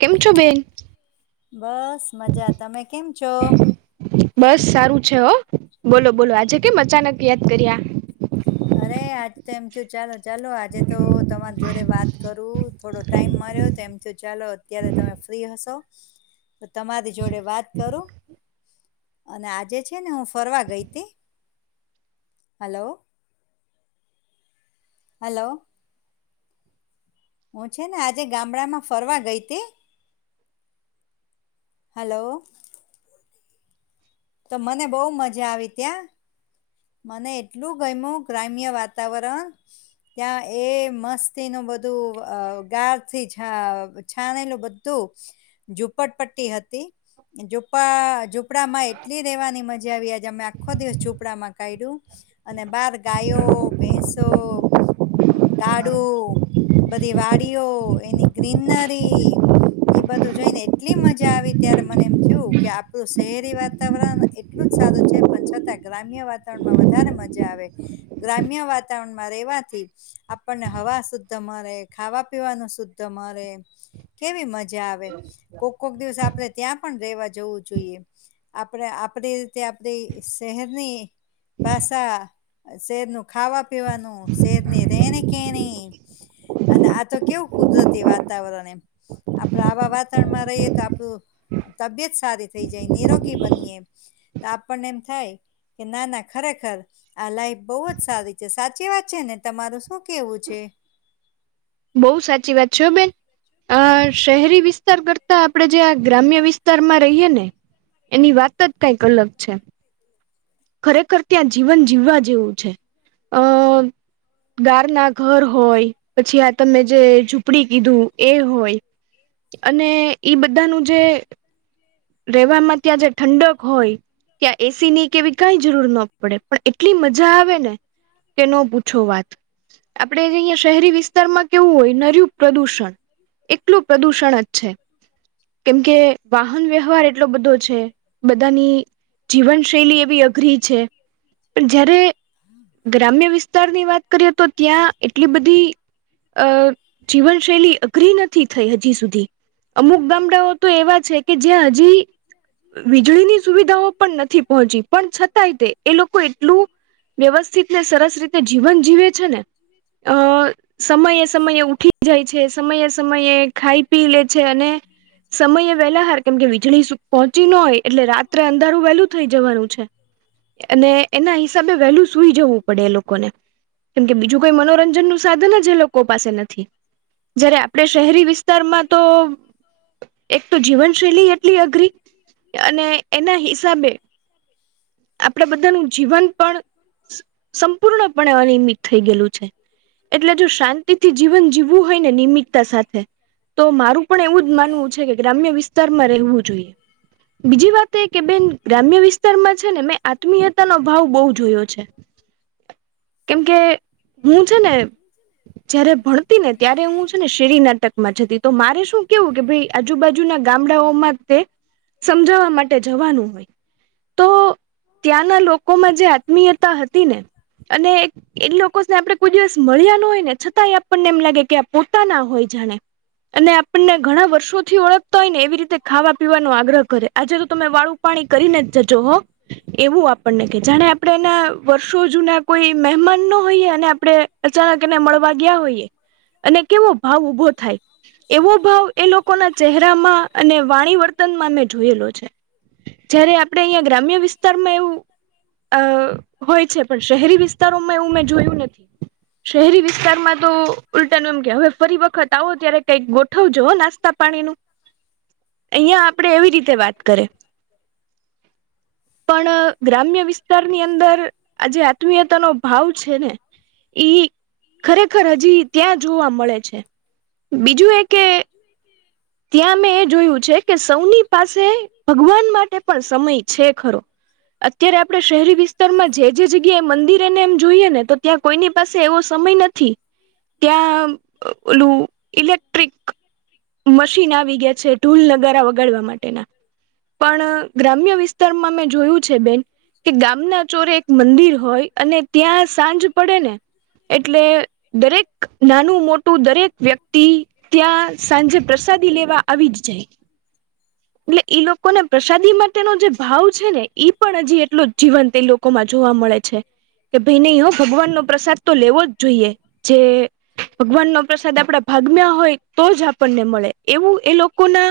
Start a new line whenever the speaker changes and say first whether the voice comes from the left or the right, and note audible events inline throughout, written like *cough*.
right: કેમ છો બેન.
left: બસ મજા તમે કેમ છો.
right: બસ સારું છે. હો બોલો બોલો આજે કેમ અચાનક યાદ કર્યા.
left: અરે આજ તો એમથી ચાલો ચાલો આજે તો તમારી જોડે વાત કરું. થોડો ટાઈમ મળર્યો તો એમથી ચાલો અત્યારે તમે ફ્રી હશો. તો તમારી જોડે વાત કરું અને આજે છે ને હું ફરવા ગઈ હતી. હલો હલો, હું છે, ને આજે ગામડામાં ફરવા ગઈતી. હલો તો મને બહુ મજા આવી ત્યાં મને એટલું ગમું ગ્રામ્ય વાતાવરણ ત્યાં એ મસ્તીનું બધું ગાાર થી છ છાણેલું તું ઝુપટપટ્ટી હતી. ઝૂપડાા ઝૂપડા માં એટલી રહેેવાની મજા આવી આજે અમે આખો દિવસ ઝૂપડા માં. કું અને બાર ગાયો ભેસો ગાડું બધી વાડીઓ એની ગ્રીનરી એ બધું જઈ ને એટલી મજા આવી ત્યારે મને એમ થયું કે આપણું શહેરી વાતાવરણ એટલું જ સારું છે. પણ છતાં ગ્રામ્ય વાતાવરણમાં વધારે મજા આવે. ગ્રામ્ય વાતાવરણમાં રહેવાથી. આપણને હવા શુદ્ધ મળરે, ખાવા પીવાનું શુદ્ધ મળે. કેવી મજા આવે કોક કોક દિવસ આપણે ત્યાં પણ રહેેવા જવું જોઈએ. આપણે આપણી રીતે આપણી શહેરની પાસાા શેર ન ખાવા પીવાનું શેરની રેણી કેણી અને આ તો કેવું કુદરતી વાતાવરણ એમ આપડ આવા વાતાવરણમાં રહીએ તો આપડું તબિયત સારી થઈ જાય નિરોગી બનીએ એ તો આપણને એમ થાય કે ના ના ખરેખર આ લાઈફ બહુ જ સારી છે. સાચી વાત છે, ને તમારું શું કેવું છે.
right: બઉુ સાચી વાત છે બેન. અ શહેરી વિસ્તાર કરતા આપણેે જેં ગ્રામ્ય વિસ્તારમાં રહીએ ને એની વાત જ કઈક અલગ છે. ખરેખર ત્યાં જીવન જીવવા જેવું છે. અ ગારના ઘર હોય પછી આ તમે જે ઝૂંપડી કીધું એ હોય. અને ઈ બધાનું જે રહે માટે આજે ઠંડક હોય. કયા એસીની કેવી કંઈ જરૂર ના પડે પણ એટલી મજા આવેને કેનો પૂછું વાત. આપડણે જે અહિયાયા શહેરી વિસ્તારમાં કેવું હોય નરું પ્રદુષણ એટલું પ્રદુષણ જ છે. કેમ કે, વાહન વ્યવાર એટલો બધો છે. બધાની જીવનશૈલી એવી પણ જયારે ગ્રામ્ય વિત વિસ્તારની વાત કરીએ તો ત્યાં એટલી બધી અ જીવનશૈલી અઘરી નથી થઈ હજી સુધી. અમુક ગામડાઓ તો એવા છે કે જે હજી વીજળીની સુવિધાઓ પણ નથી પહોંચી પણ છતાંય તે એ લોકો એટલું વ્યવસ્થિત ને સરસ રીતે જીવન જીવે છે ને
left: છે.
right: અ સમયે સમયે ઉઠી જાય છે. સમયે સમયે ખાઈ પી લે છે અને
left: *unintelligible*
right: પેલા હાર કેમ કે વીજળી પહોંચી ન હોય એટલે રાત્રે અંધારું વેલું થઈ જવાનું છે. અને એના હિસાબે વેલ્યુ સુઈ જવું પડે એ લોકોને કેમ કે, બીજું કોઈ મનોરંજનનું સાધન જે લોકો પાસે નથી. જયારે આપડે શહેરી વિસ્તારમાં તો એક તો જીવન શૈલી એટલી અઘરી અને એના હિસાબે આપણેે બધાનું જીવનપણ સંપૂર્ણપણે અનિયમિત થઈ ગયેલું છે. એટલે જો શાંતિથી જીવન જીવવું હોય ને નિમિતતા સાથે તો મારું પણ એવું જ માનવું છે, કે ગ્રામ્ય વિસ્તારમાં રહેવું જોઈએ બીજી વાત એકે બેન ગ્રામ્ય વિસ્તારમાં જ છે, ને મેં આત્મીયતા નો અભાવ બહું જોયો છે. કેમ કે હું છે, ને જયારે ભણતીને ત્યારે હું છે, ને શેરી નાટકમાં જતી તો મારે શું કેવું કે આજુબાજુ ના ગામ ગામડાઓમાં તે સમજાવવા માટે જવાનું હોય. તો ત્યાંના લોકોમાં જે આત્મીયતા હતી, ને અને એક એ લોકોને આપણે કોઈ દિવસ મળ્યા ન હોય ને છતાંય આપણને એમ લાગે કે આ પોતાના હોય જાણે. અને આપણને ઘણા વર્ષોથી ઓળખતા હોયને એવી રીતે ખાવા પીવાનો આગ્રહ કરે આજે તો તમે વાળું પાણી કરીને જજો હો એવું આપણને કે જાણે આપણે એના વર્ષો જૂના કોઈ મહેમાનનો હોઈએ અને આપણે અચાનક ને મળવા ગયા હોઈએ અને કેવો ભાવ ઉભો થાય. એવો ભાવ એ લોકો ના ચહેરામાં અને વાણી વર્તનમાં મે જોયેલો છે. જયારે આપડે અહિયાં ગ્રામ્ય વિસ્તારમાં એવું અ હોય છે, પણ શહેરી વિસ્તારોમાં એવું મેં જોયું નથી શહેરી વિસ્તારમાં વિસ્તારમાં તો ઉલટા ન એમ કે હવે ફરી વખત આવો ત્યારે કંઈક ગોઠવજો નાસ્તા પાણીનું અહિયાં આપડે એવી રીતે વાત કરે. પણ ગ્રામ્ય વિસ્તારની અંદર આજ આત્મીયતા નો ભાવ છે, ને ખરેખર હજી ત્યાં જોવા મળે છે, બીજું એક કે ત્યાં મેં એ જોયું છે, કે સૌની પાસે ભગવાન માટે પણ સમય છે, ખરો અત્યારે આપણે શહેરી વિસ્તારમાં જે જે જગ્યા એ મંદિર એને એમ જોઈએ નેતો ત્યાં કોઈની પાસે એવો સમય નથી. ત્યાં ઓલું ઇલેક્ટ્રિક મશીન આવી ગયા છે, ઢૂલ નગારા વગાડવા માટેના પણ. ગ્રામ્ય વિસ્તારમાં મેં જોયું છે, બેન કે ગામના ચોરે એક મંદિર હોય અને ત્યાં સાંજ પડે ને એટલે દરેક નાનું મોટું દરેક વ્યક્તિ ત્યાં સાંજે પ્રસાદી લેવા આવી જ જાય એટલે ઈ લોકોને પ્રસાદી માટે એનો જે ભાવ છે ને એ પણ હજી એટલો જીવંત તે લોકોમાં જોવા મળે છે. કે ભાઈ નહી ભગવાન નો પ્રસાદ તો લેવો જ જોઈએ જે ભગવાન નો પ્રસાદ આપડા ભાગમ્યા હોય તો જ આપણને મળે. એવુંએ લોકોના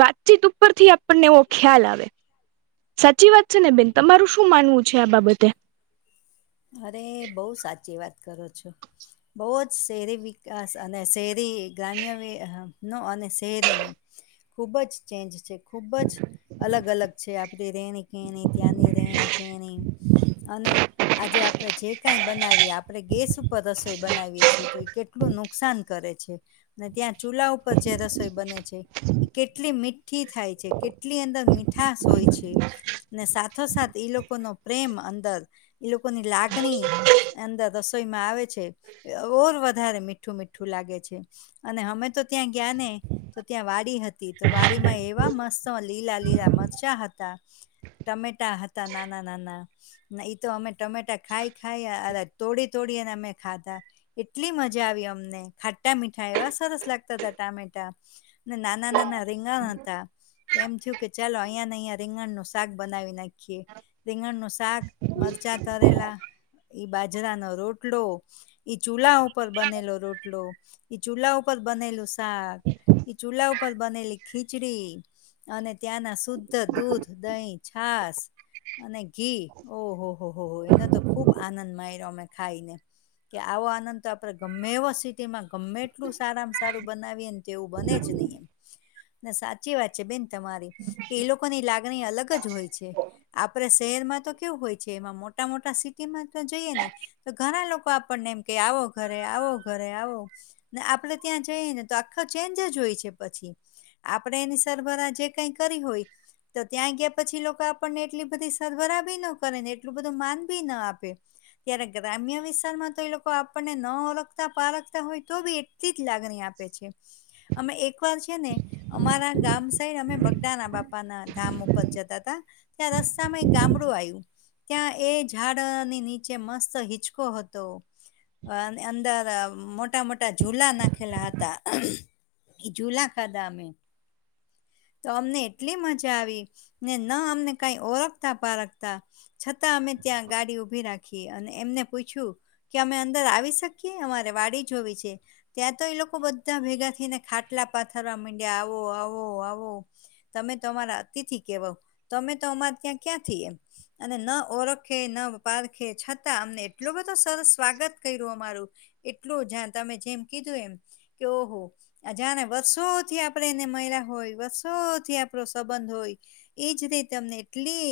right: વાતચીત ઉપરથી આપણને એવો ખ્યાલ આવે. સાચી વાત છે ને બેન તમારું શું માનવું છે આ બાબતે?
left: અરે બહુ સાચી વાત કરો છો. બહુ જ શહેરી વિકાસ અને શહેરી ગ્રામ્યનું અને શહેરીનું ખૂબ જ ચેન્જ છે. ખુબજ અલગ અલગ છે, આપડી રેની કેની ત્યાંની રહેકેણી અને આજે આપણે જે કંઈ બનાવીએ આપણે ગેસ ઉપર રસોઈ બનાવીએ છીએ, તો એ કેટલા કેટલું નુકસાન કરે છે અને ત્યાં ચૂલા ઉપર જે રસોઈ બને છે, એ કેટલી મી ઠી થાય છે, કેટલી અંદર મીઠાશ હોય છે ને સાથોસાથ એ લોકોનો પ્રેમ અંદર, એ લોકોની લાગણી અંદર માં આવે છે ઓર વધારે મીઠું મીઠું લાગે છે અને અમે તો ત્યાં ગયાને તો ત્યાં વાડી હતી, તો વાડીમાં એવા મસ્ત લીલા લીલા મરચા હતા. ટમેટા હતા નાના નાના ને એ તો અમે ટમેટા ખાઈ ખાઈ તોડી તોડીને અમે ખાધા. એટલી મજા આવી અમને. ખાટા મીઠા એવા સરસ લાગતા હતા ટામેટા. ને નાના નાના રીંગાણ હતા. એમ થયું કે ચાલો અહીંયા અને અહીંયા રીંગણનું શાક બનાવી નાખ્યું. રીંગણ નું શાક, મરચાં તરેલા ઈ બાજરાનો રોટલો, ઈ ચૂલા ઉપર બનેલો રોટલો. ઈ ચૂલ્લા ઉપર બનેલું શાક, ઈ ચૂલા ઉપર બનેલી ખીચડી. અને ત્યાંના શુદ્ધ દૂધ, દહીં, છાસ અને ઘી. ઓહ હો હો હો એના તો ખુબ આનંદ મળ્યો અમે ખાઈને. કે આવો આનંદ તો આપડે ગમે એવા સિટીમાં ગમે એટલું સારામાં સારું બનાવીએ તેવુ બને જ નહીં, ને સાચી વાત છે બેન તમારી. એ લોકોની લાગણી અલગ જ હોય છે. આપડે શહેરમાં તો કેવુ હોય છે એમાં મોટા મોટા સિટીમાં તો જઈએ ને તો ઘણા લોકો આપણને એમ કે આવો ઘરે આવો ઘરે આવો. ને આપડે ત્યાં જઈએ ને તો આખો ચેન્જ જ હોય છે પછી. આપણેે એની સરભરા જે કઈ કરી હોય તો ત્યાં ગયા પછી લોકો આપણને એટલી બધી સરભરા બી ન કરે ને એટલું બધું માન બી ના આપે. ત્યારે ગ્રામ્ય વિસ્તારમાં તો એ લોકો આપણને ન ઓળખતા પારકતા હોય તો બી એટલીજ લાગણી આપે છે. અમે એક વાર છે ને અમારા ગામ સાઈડ અમે બગદાના બા પાના ધામ ઉપર જતા હતા, ત્યાં રસ્તામાં એક ગામડું આવ્યું. ત્યાં એ ઝાડની નીચે મસ્ત હિચકો હતો. અંદર મોટા મોટા ઝુલા નાખેલા હતા. એ ઝૂલા ખાધા અમે. તો અમને એટલી મજા આવી ને ન અમને કાઈ ઓરખતા પારખતા છતાં અમે ત્યાં ગાડી ઉભી રાખ અને એમને પૂછ્યું કે અમે અંદર આવી શકીએ અમારે વાડી જોવી છે. ત્યાં તો એ લોકો બધા ભેગા થઈને ખાટલા પાથરવા માંડ્યા આવો આવો આવો. તમે તો અમારા અતિથી કહેવાવ તમે તો અમારે ત્યાં ક્યાં થઈ એમ. અને ન ઓળખે ના પારખે છ અમને એટલો બધો સરસ સ્વાગત કર્યું અમારું એટલું જ તમે જેમ કીધું એમ કયો હો. આ જા વર્ષોથી આપણેે એને મહિલા હોય વર્ષોથી આપણો સંબંધ હોય. એ જ રી તમને એટલી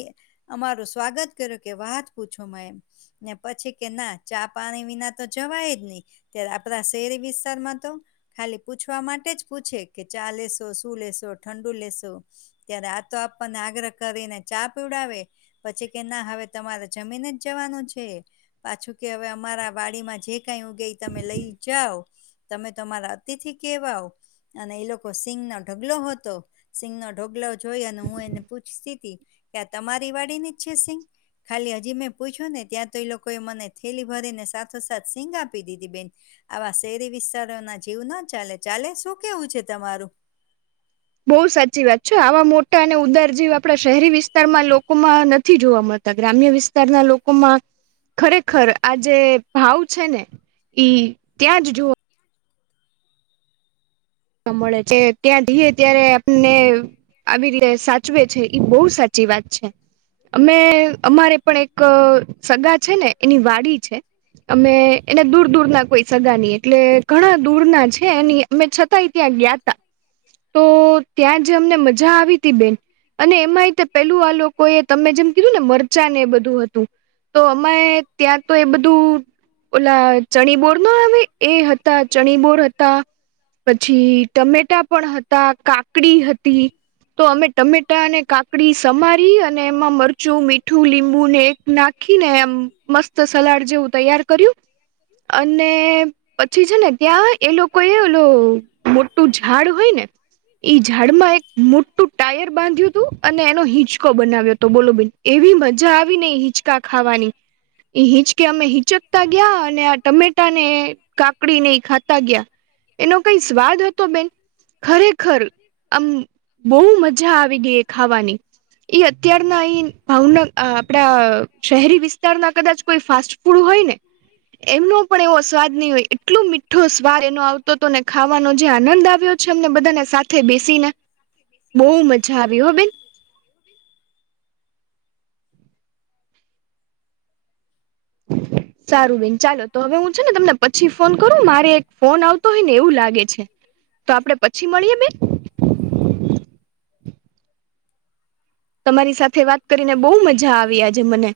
left: અમારું સ્વાગત કર્યું કે વાત પૂછો મે એમ. ને પછી કે ના, ચા પાણી વિના તો જવાય જ નહી. ત્યારે આપણા શેરી વિસ્તારમાં તો ખાલી પૂછવા માટે જ પૂછે, કે ચા લેશો શું લેશો ઠંડુ લેશો? ત્યારે આ તો આપણને આગ્રહ કરીને ચા પીવડાવે. પછી કે ના હવે તમારે જમીન જ જવાનું છે. પાછું કે હવે અમારા વાડીમાં જે કઈ ઉગે તમે લઈ જાવ તમે અમારા અતિથિ કેહવાવ. અને એ લોકો સિંગનો ઢગલો હતો. સિંંગનો ઢોગલો જોઈ અને હું એને પૂછતી તી કે તમારી વાડીની જ છે સિંંગ? ખાલી હજી મેં પૂછ્યું ને ત્યાં તો એ લોકોએ મને થેલી ભરીને સાથોસાથ સીંગ આપી દીધી બેન. આવા શેરી વિસ્તારો ના જીવ ના ચાલે ચાલે શું કેવું છે તમારું?
right: બહુ સાચી વાત છે આવા મોટા અને ઉદાર જીવ આપણા શહેરી વિસ્તારમાં લોકોમાં નથી જોવા મળતા. ગ્રામ્ય વિસ્તારના લોકોમાં ખરેખર આ જે ભાવ છે ને ઈ ત્યાં જ જોવા મળે છે. ત્યાં જઈએ ત્યારે આપને આવી રીતે સાચવે છે એ બહુ સાચી વાત છે. અમે અમારે પણ એક સગા છે ને એની વાડી છે. અમે એને દૂર દૂર ના કોઈ સગા નહ એટલે ઘણા દૂર ના છે. એની અમે ત્યાં ગયાતા તો ત્યાં જે અમને મજા આવી ત બેન. અને એમાંયતે પેલું આ લોકો એ તમે જેમ કીધું ને મરચા ને એ બધું હતું. તો અમે ત્યાં તો એ બધું ઓલા ચણી બોર નો આવે? એ હતા ચણી બોર હતા. પછી ટમેટા પણ હતા, કાકડી હતી. તો અમે ટમેટા અને કાકડી સમારી અને એમાં મરચું, મીઠું, લીંબુ ને એક નાખ, રાખીને એમ મસ્ત સલાડ જેવું તૈયાર કર્યું અને પછી છે ને ત્યાં એ લોકો એ ઓલો મોટું ઝાડ હોય ને ઝાડમાં એક મોટું ટાયર બાંધ્યું હતું અને એનો હિંચકો બનાવ્યો હતો બોલો બેન એવી મજા આવી નઈ હિચકા ખાવાની. એ હિચકે અમે હિચકતા ગયા અને આ ટમેટા ને કાકડી ને એ ખાતા ગયા. એનો કઈ સ્વાદ હતો બેન! ખરેખર આમ બહ મજા આવી ગઈ એ ખાવાની. ઈ અત્યારના અ ભાવન આપડા શહેરી વિસ્તારના કદાચ કોઈ ફાસ્ટ ડું હોય ને એમનો પણ એવો સ્વાદ નહી હોય એટલો મીઠો સ્વાદ એ આવ તો તોને ખાવાનો જે આનંદ આવ્યો છે અમને બધાને સાથે બેસીને. બહુ મજા આવી હો બેન. સારું બેન ચાલો તો હવે હું છે ને તમને પછી ફોન કરું મારે એક ફોન આવતો હોય ને એવું લાગે છે. તો આપડે પછી મળીએ બેન? તમારી સાથે વાત કરીને બહુ મજા આવી આજે મને.